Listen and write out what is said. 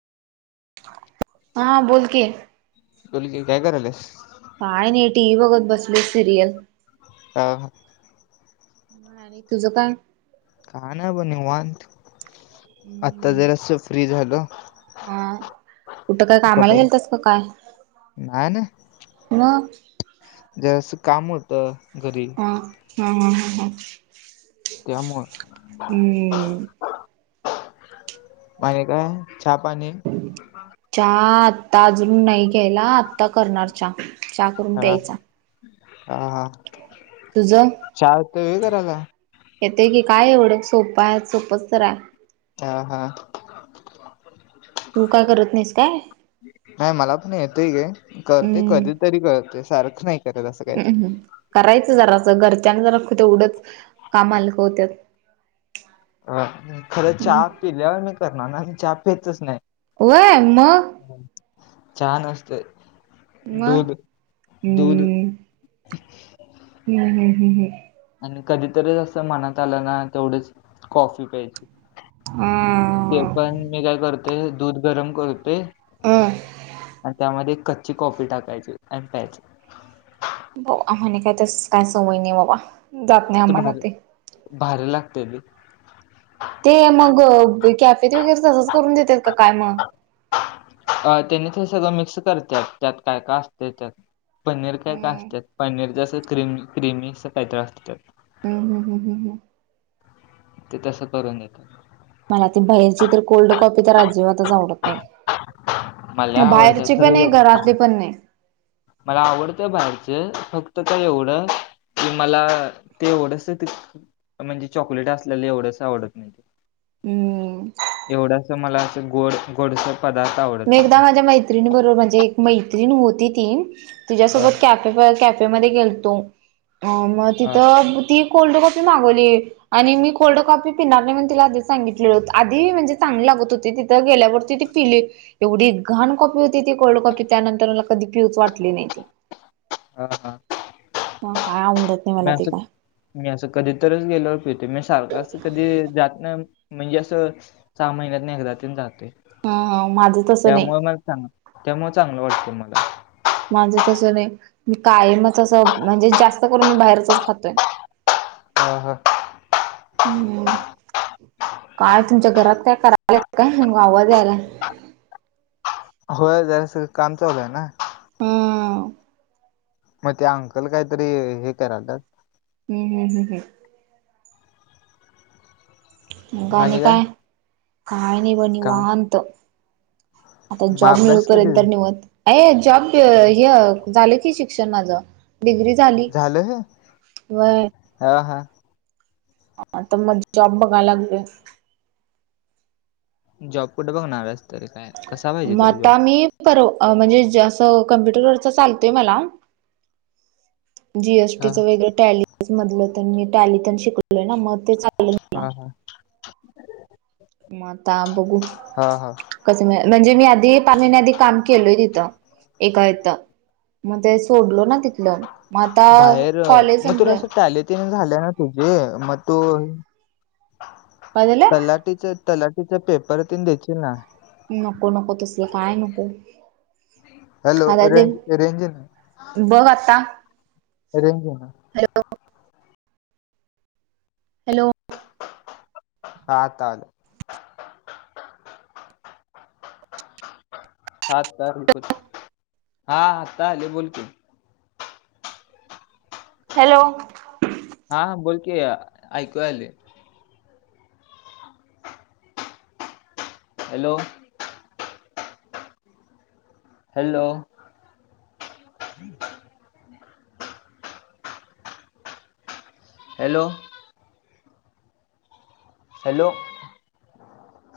हा बोल की. बोल की काय कराल्यास. काय नाही टीव्ही बघत बसलोय सिरीयल. हा हा. आणि तुझं काय? काय नाही बघ निवांत. आत्ता जरासं फ्री झालो. हा कुठं काय आता कामाला पण गेलतास का काय? नाही नाही मग? जरासं काम होतं घरी. हा हा हा हा हा. त्यामुळं. हम्म आणि काय चहापाणी. चहा आत्ता अजून नाही केला. आत्ता करणार चहा चहा. करून हा प्यायचा हा हा तुझं चहा येतोय होय करायला? येतोय की काय एवढं सोपं‌ आहे. सोपंच तर आहे. हा हा. तू काय करत नाहीस काय? नाही मला पण येतोय ग करतोय. कधी तरी करतोय सारखं नाही. करत असं काय ते हम्म हम्म करायचं जरासं घरच्यांचं जरा तेवढंच काम हालकं होत्यात. अ खरं चहा पिल्यावर मी करणार ना, चहा पीतच नाही. व्हय मग? चहा नसतोय. दूध मग हम् दूध हम् हम् ह् ह्. आणि कधीतरच असं मनात आलं ना तेवढच कॉफी प्यायची. ते आ पण मी काय करतोय दूध गरम करतोय. अ आणि त्यामध्ये कच्ची कॉपी टाकायचं आणि प्यायचं. बर आम्हानी काय तसं काय सवय नाही बाबा. जात नाही कीती आम्हाला भारी ते भारी लागतंय ते. ते मग कॅफेत वगैरे तसंच करून देतात का काय मग. अ तेनी ते सगळं मिक्स करत्यात त्यात काय काय असतंय त्यात. पनीर काय काय हम्म असतात पनीरचं असं क्रिमी- क्रिमी असं काहीतरी असतंय त्यात. हम्म हम्म हम्म हम्म. ते तसं करून देतात. मला ती बाहेरची तर कोल्ड कॉपी तर अजिबातच आवडत नाही. मला लय आवडतं बाहेरची पण खरं नाही, एव घरातली पण नाही. मला आवडत्या बाहेरची फक्त काय एवढं की मला ते एवढसं ते म्हणजे चॉकलेट असलेलं एवढसं आवडत नाहीे ते. हम्म एवढसं मला असं गोड गोडसर पदार्थ आवड मी एकदा माझ्या मैत्रिणी बरोबर म्हणजे एक मैत्रीण होती ती अ तिझ्यासोबत कॅप् कॅफे मध्ये गेलतो मग हा तिथं ती कोल्ड कॉपी मागवली. आणि मी कोल्ड कॉपी पिणार नाही म्हणून तिला आधीच सांगितलेलो आधी म्हणजे चांगली लागत होती तिथं गेल्यावरती ती पिली. एवढी घाण कॉपी होती ती कोल्ड कॉपी त्यानंतर मला कधी पिऊच वाटली नाही ती. हा हा. मग काय आवडत? नाही मला ते मॅस काय मी असं कधीतरच गेल्यावर पितोय मी सारखं अस कधी जात नाही म्हणजे असं सहा महिन्यातन एकदातीन जातोय. ह ह माझं तसं नाही त्यामुळ चांग-त्यामुळ चांगलं वाटतं मला. माझं तसं नाही काय म तस म्हणजे जास्त करून मी बाहेरचच खातोय. [inaudible] हां हां. [unintelligible] काय तुमच्या घरात काय करायला काय आवाज यायला. होय जरास सगळं काम चालू आहे ना. [unintelligible] मग ते अंकल कायतरी हे कारल्यात. हम् हम हम् हम. मग आणि काय काय नाही काय निवांत. आता मग जॉब अभ्यास कधी मिळूपर्यंत निवांत मत जॉब हे झालं की शिक्षण माझं. डीग्री झाली. झालं ह व्हय हा हा. तर मग जॉब बघायला लागलोय. जॉब कुठे बघणार आहेस तरी काय कसा पाहिजे तुला जॉब. म्हणजें असं कम्प्युटरवररचा चालतोय मला. जीएसटी हा च वगैरे टॅली तर मी टॅली शिकलोय ना मग ते चालेल मला. हा हा. मं तां आं बघूं. हा हा. कसं म्हणजे मी आंधी पांच महिने आधीच कामं केलंय तिथं एकां इथं. मंग ते सोडलो नां तिथलं मंग आंता कॉलेज म्हटलं. झाल्याचं नां तुझे मंग तूं काय झालं सलां तीचं तीलाटीचा पेपर ते द्यीलं नां. नको नको तसलं कामं नको हॅलो आंता ते. रेंज रेंज आहे ना बघं आंता. अरे हॅलो हॅलो. हां चालेल. हां तां हां आता आलें बोलं की. हॅलो. हां बोलंकी ऐकूं आले. हॅलो. हॅलो. हॅलो. हॅलो.